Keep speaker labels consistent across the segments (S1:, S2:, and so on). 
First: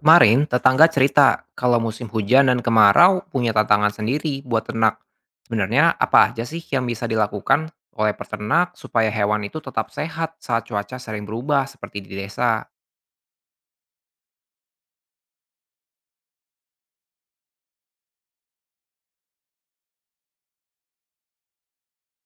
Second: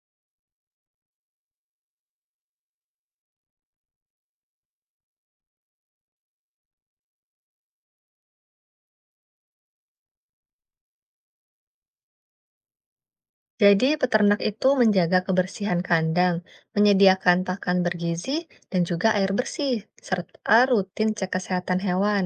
S1: Kemarin, tetangga cerita kalau musim hujan dan kemarau punya tantangan sendiri buat ternak. Sebenarnya apa aja sih yang bisa dilakukan oleh peternak supaya hewan itu tetap sehat saat cuaca sering berubah seperti di desa?
S2: Jadi, peternak itu menjaga kebersihan kandang, menyediakan pakan bergizi, dan juga air bersih, serta rutin cek kesehatan hewan.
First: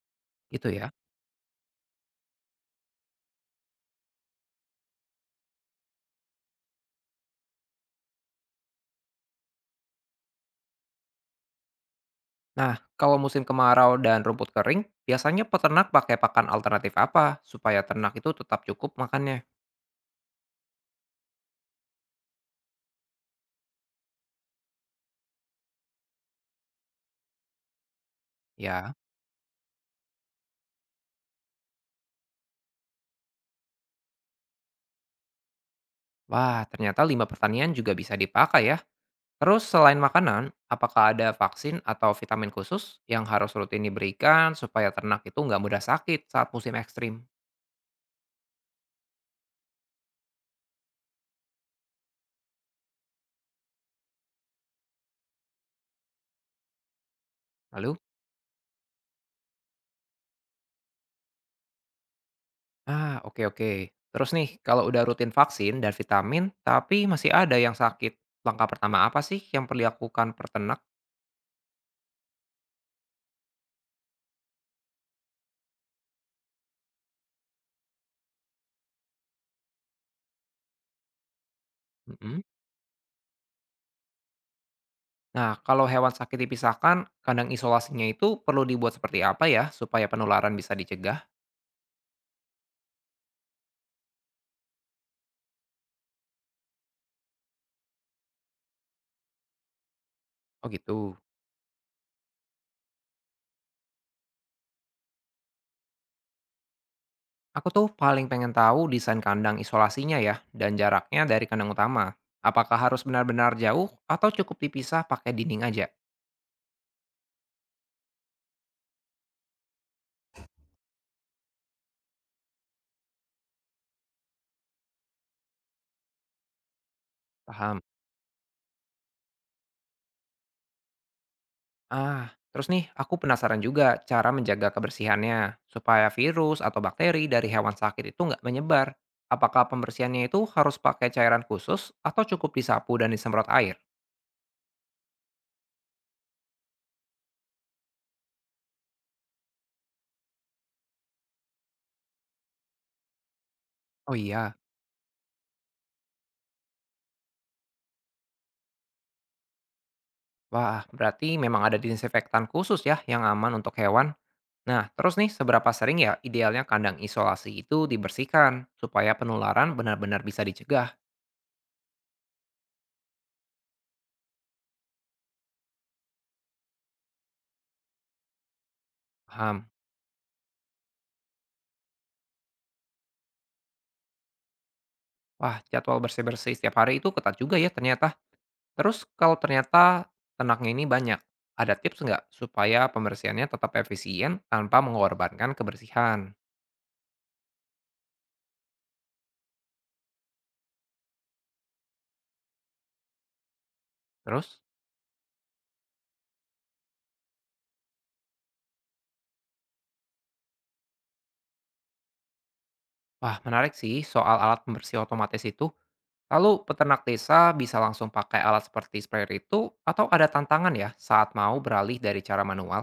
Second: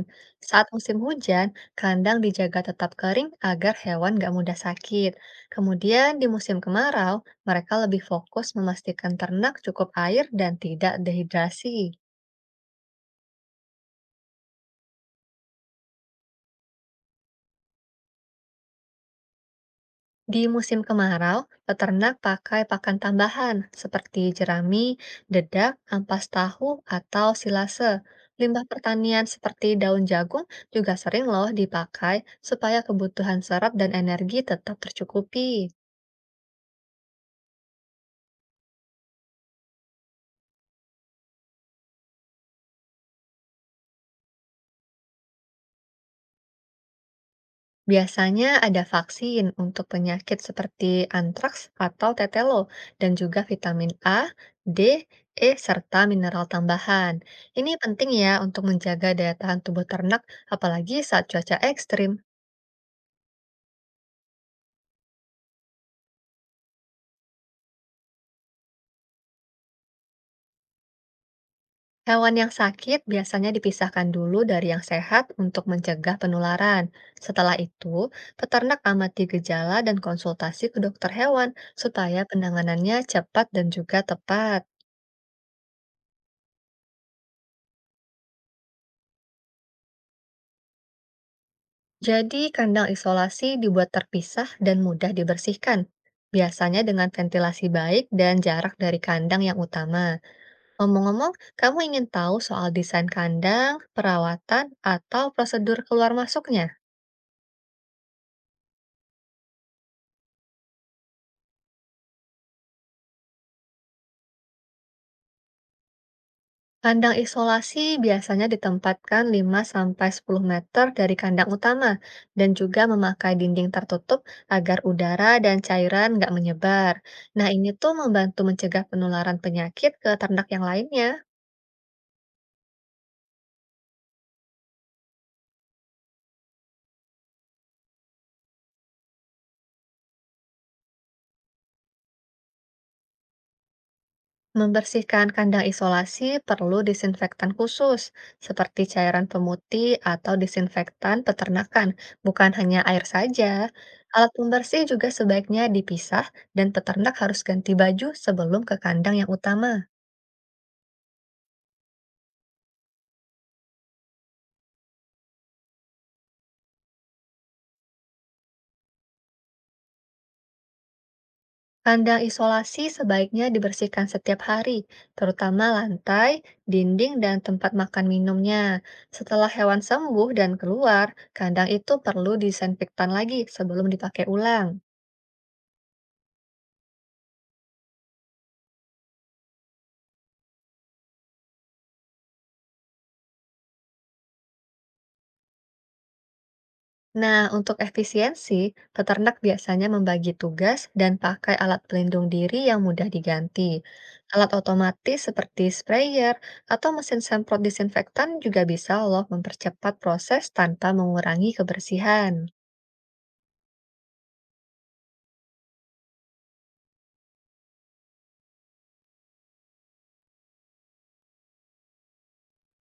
S2: Saat
S1: Gitu ya.
S2: musim hujan, kandang dijaga tetap kering agar hewan nggak mudah sakit. Kemudian, di musim kemarau, mereka lebih fokus memastikan ternak cukup air dan tidak dehidrasi.
S1: Nah, kalau musim kemarau dan rumput kering, biasanya peternak pakai pakan alternatif apa supaya ternak itu tetap cukup makannya?
S2: Di musim kemarau, peternak pakai pakan tambahan seperti jerami, dedak, ampas tahu, atau silase. Limbah
S1: Ya,
S2: pertanian seperti daun jagung juga sering loh dipakai supaya kebutuhan serat dan energi tetap tercukupi.
S1: wah ternyata limbah pertanian juga bisa dipakai ya. Terus selain makanan, apakah ada vaksin atau vitamin khusus yang harus rutin diberikan supaya ternak itu nggak mudah sakit saat musim ekstrim?
S2: Biasanya ada vaksin untuk penyakit seperti antraks atau tetelo, dan juga vitamin A, D, E, serta mineral tambahan. Ini
S1: Lalu?
S2: penting ya untuk menjaga daya tahan tubuh ternak, apalagi saat cuaca ekstrim.
S1: Oke oke. Terus nih, kalau udah rutin vaksin dan vitamin, tapi masih ada yang sakit, langkah pertama apa sih yang perlu dilakukan peternak?
S2: Hewan yang sakit biasanya dipisahkan dulu dari yang sehat untuk mencegah penularan. Setelah itu, peternak amati gejala dan konsultasi ke dokter hewan supaya
S1: Mm-mm.
S2: penanganannya cepat dan juga tepat.
S1: Nah, kalau hewan sakit dipisahkan, kandang isolasinya itu perlu dibuat seperti apa ya supaya penularan bisa dicegah?
S2: Jadi, kandang isolasi dibuat terpisah dan mudah dibersihkan, biasanya dengan ventilasi baik dan jarak dari kandang yang utama.
S1: Oh gitu.
S2: Ngomong-ngomong, kamu ingin tahu soal desain kandang, perawatan, atau prosedur keluar masuknya?
S1: Aku tuh paling pengen tahu desain kandang isolasinya ya, dan jaraknya dari kandang utama. Apakah harus benar-benar jauh atau cukup dipisah pakai dinding aja?
S2: Kandang isolasi biasanya ditempatkan 5 sampai 10 meter dari kandang utama dan juga memakai dinding tertutup agar udara dan cairan nggak menyebar. Nah, ini
S1: Paham.
S2: tuh membantu mencegah penularan penyakit ke ternak yang lainnya.
S1: Terus nih aku penasaran juga cara menjaga kebersihannya, supaya virus atau bakteri dari hewan sakit itu nggak menyebar. Apakah pembersihannya itu harus pakai cairan khusus atau cukup disapu dan disemprot air?
S2: Membersihkan kandang isolasi perlu disinfektan khusus, seperti cairan pemutih atau disinfektan peternakan, bukan hanya air saja.
S1: Oh
S2: Alat
S1: iya,
S2: pembersih juga sebaiknya dipisah dan peternak harus ganti baju sebelum ke kandang yang utama.
S1: wah berarti memang ada disinfektan khusus ya yang aman untuk hewan. Nah, terus nih seberapa sering ya idealnya kandang isolasi itu dibersihkan supaya penularan benar-benar bisa dicegah?
S2: Kandang isolasi sebaiknya dibersihkan setiap hari, terutama lantai, dinding, dan tempat makan minumnya. Setelah
S1: Paham.
S2: hewan sembuh dan keluar, kandang itu perlu disinfektan lagi sebelum dipakai ulang.
S1: Wah, jadwal bersih-bersih setiap hari itu ketat juga ya ternyata. Terus kalau ternyata ternaknya ini banyak, ada tips nggak supaya pembersihannya tetap efisien tanpa mengorbankan kebersihan?
S2: Nah, untuk efisiensi, peternak biasanya membagi tugas dan pakai alat pelindung diri yang mudah diganti. Alat
S1: Terus,
S2: otomatis seperti sprayer atau mesin semprot disinfektan juga bisa loh mempercepat proses tanpa mengurangi kebersihan.
S1: wah menarik sih soal alat pembersih otomatis itu. Lalu peternak desa bisa langsung pakai alat seperti sprayer itu atau ada tantangan ya saat mau beralih dari cara manual?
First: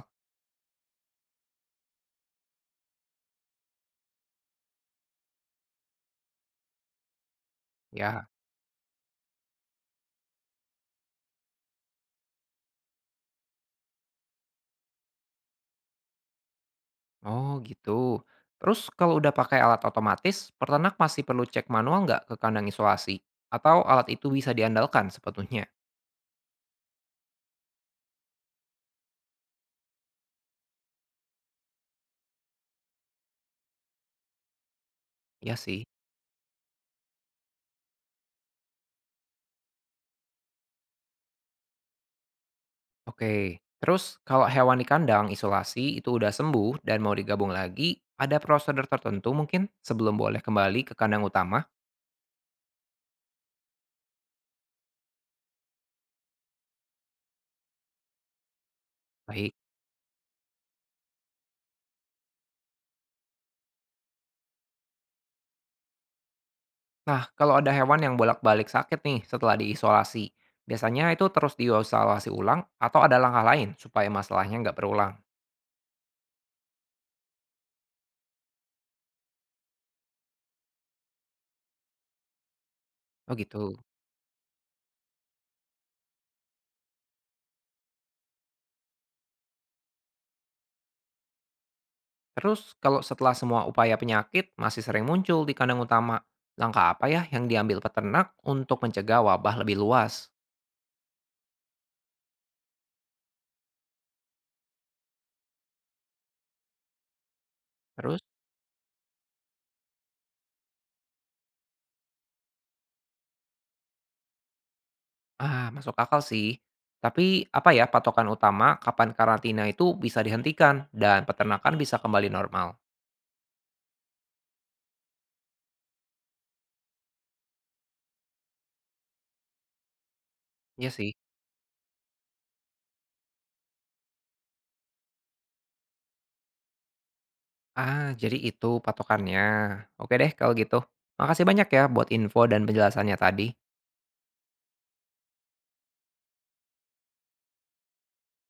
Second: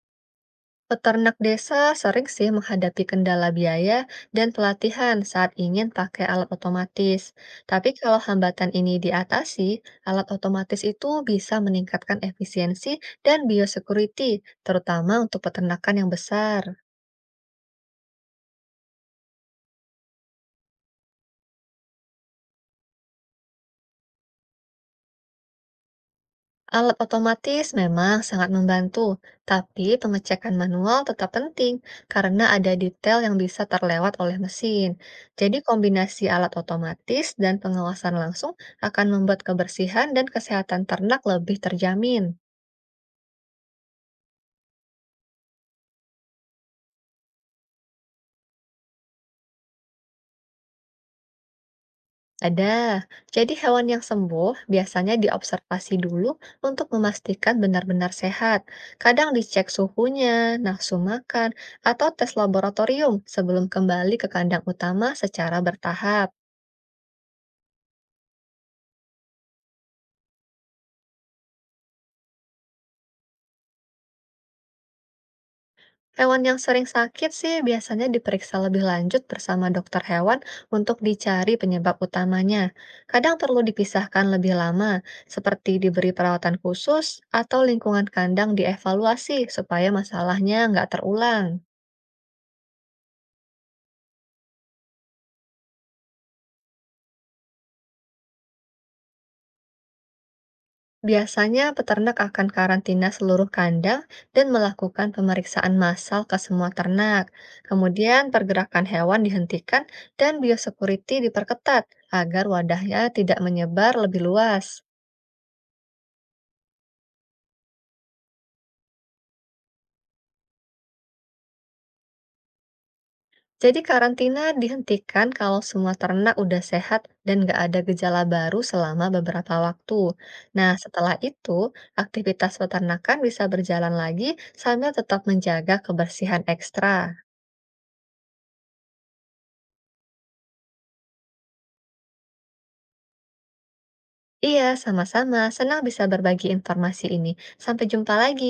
S2: Peternak desa sering sih menghadapi kendala biaya dan pelatihan saat ingin pakai alat otomatis. Tapi kalau
S1: Ya.
S2: hambatan ini diatasi, alat otomatis itu bisa meningkatkan efisiensi dan biosecurity, terutama untuk peternakan yang besar.
S1: Oh gitu. Terus kalau udah pakai alat otomatis, peternak masih perlu cek manual nggak ke kandang isolasi? Atau alat itu bisa diandalkan sebetulnya?
S2: Alat otomatis memang sangat membantu, tapi pengecekan manual tetap penting karena ada detail yang bisa terlewat oleh mesin.
S1: Ya
S2: Jadi,
S1: sih.
S2: kombinasi alat otomatis dan pengawasan langsung akan membuat kebersihan dan kesehatan ternak lebih terjamin.
S1: Oke. Terus kalau hewan di kandang isolasi itu udah sembuh dan mau digabung lagi, ada prosedur tertentu mungkin sebelum boleh kembali ke kandang utama?
S2: Ada, jadi hewan yang sembuh biasanya diobservasi dulu untuk memastikan benar-benar sehat. Kadang
S1: Baik.
S2: dicek suhunya, nafsu makan, atau tes laboratorium sebelum kembali ke kandang utama secara bertahap.
S1: Nah, kalau ada hewan yang bolak-balik sakit nih setelah diisolasi, biasanya itu terus diisolasi ulang atau ada langkah lain supaya masalahnya nggak berulang?
S2: Hewan yang sering sakit sih biasanya diperiksa lebih lanjut bersama dokter hewan untuk dicari penyebab utamanya. Kadang
S1: Oh
S2: perlu
S1: gitu.
S2: dipisahkan lebih lama, seperti diberi perawatan khusus atau lingkungan kandang dievaluasi supaya masalahnya nggak terulang.
S1: Terus kalau setelah semua upaya penyakit masih sering muncul di kandang utama, langkah apa ya yang diambil peternak untuk mencegah wabah lebih luas?
S2: Biasanya peternak akan karantina seluruh kandang dan melakukan pemeriksaan massal ke semua ternak.
S1: Terus,
S2: Kemudian pergerakan hewan dihentikan dan biosecurity diperketat agar wadahnya tidak menyebar lebih luas.
S1: masuk akal sih. Tapi apa ya patokan utama kapan karantina itu bisa dihentikan dan peternakan bisa kembali normal?
S2: Jadi karantina dihentikan kalau semua ternak udah sehat dan nggak ada gejala baru selama beberapa waktu. Nah,
S1: Iya sih.
S2: setelah itu, aktivitas peternakan bisa berjalan lagi sambil tetap menjaga kebersihan ekstra.
S1: Jadi itu patokannya. Oke deh kalau gitu. Makasih banyak ya buat info dan penjelasannya tadi.
S2: Iya, sama-sama. Senang bisa berbagi informasi ini. Sampai jumpa lagi.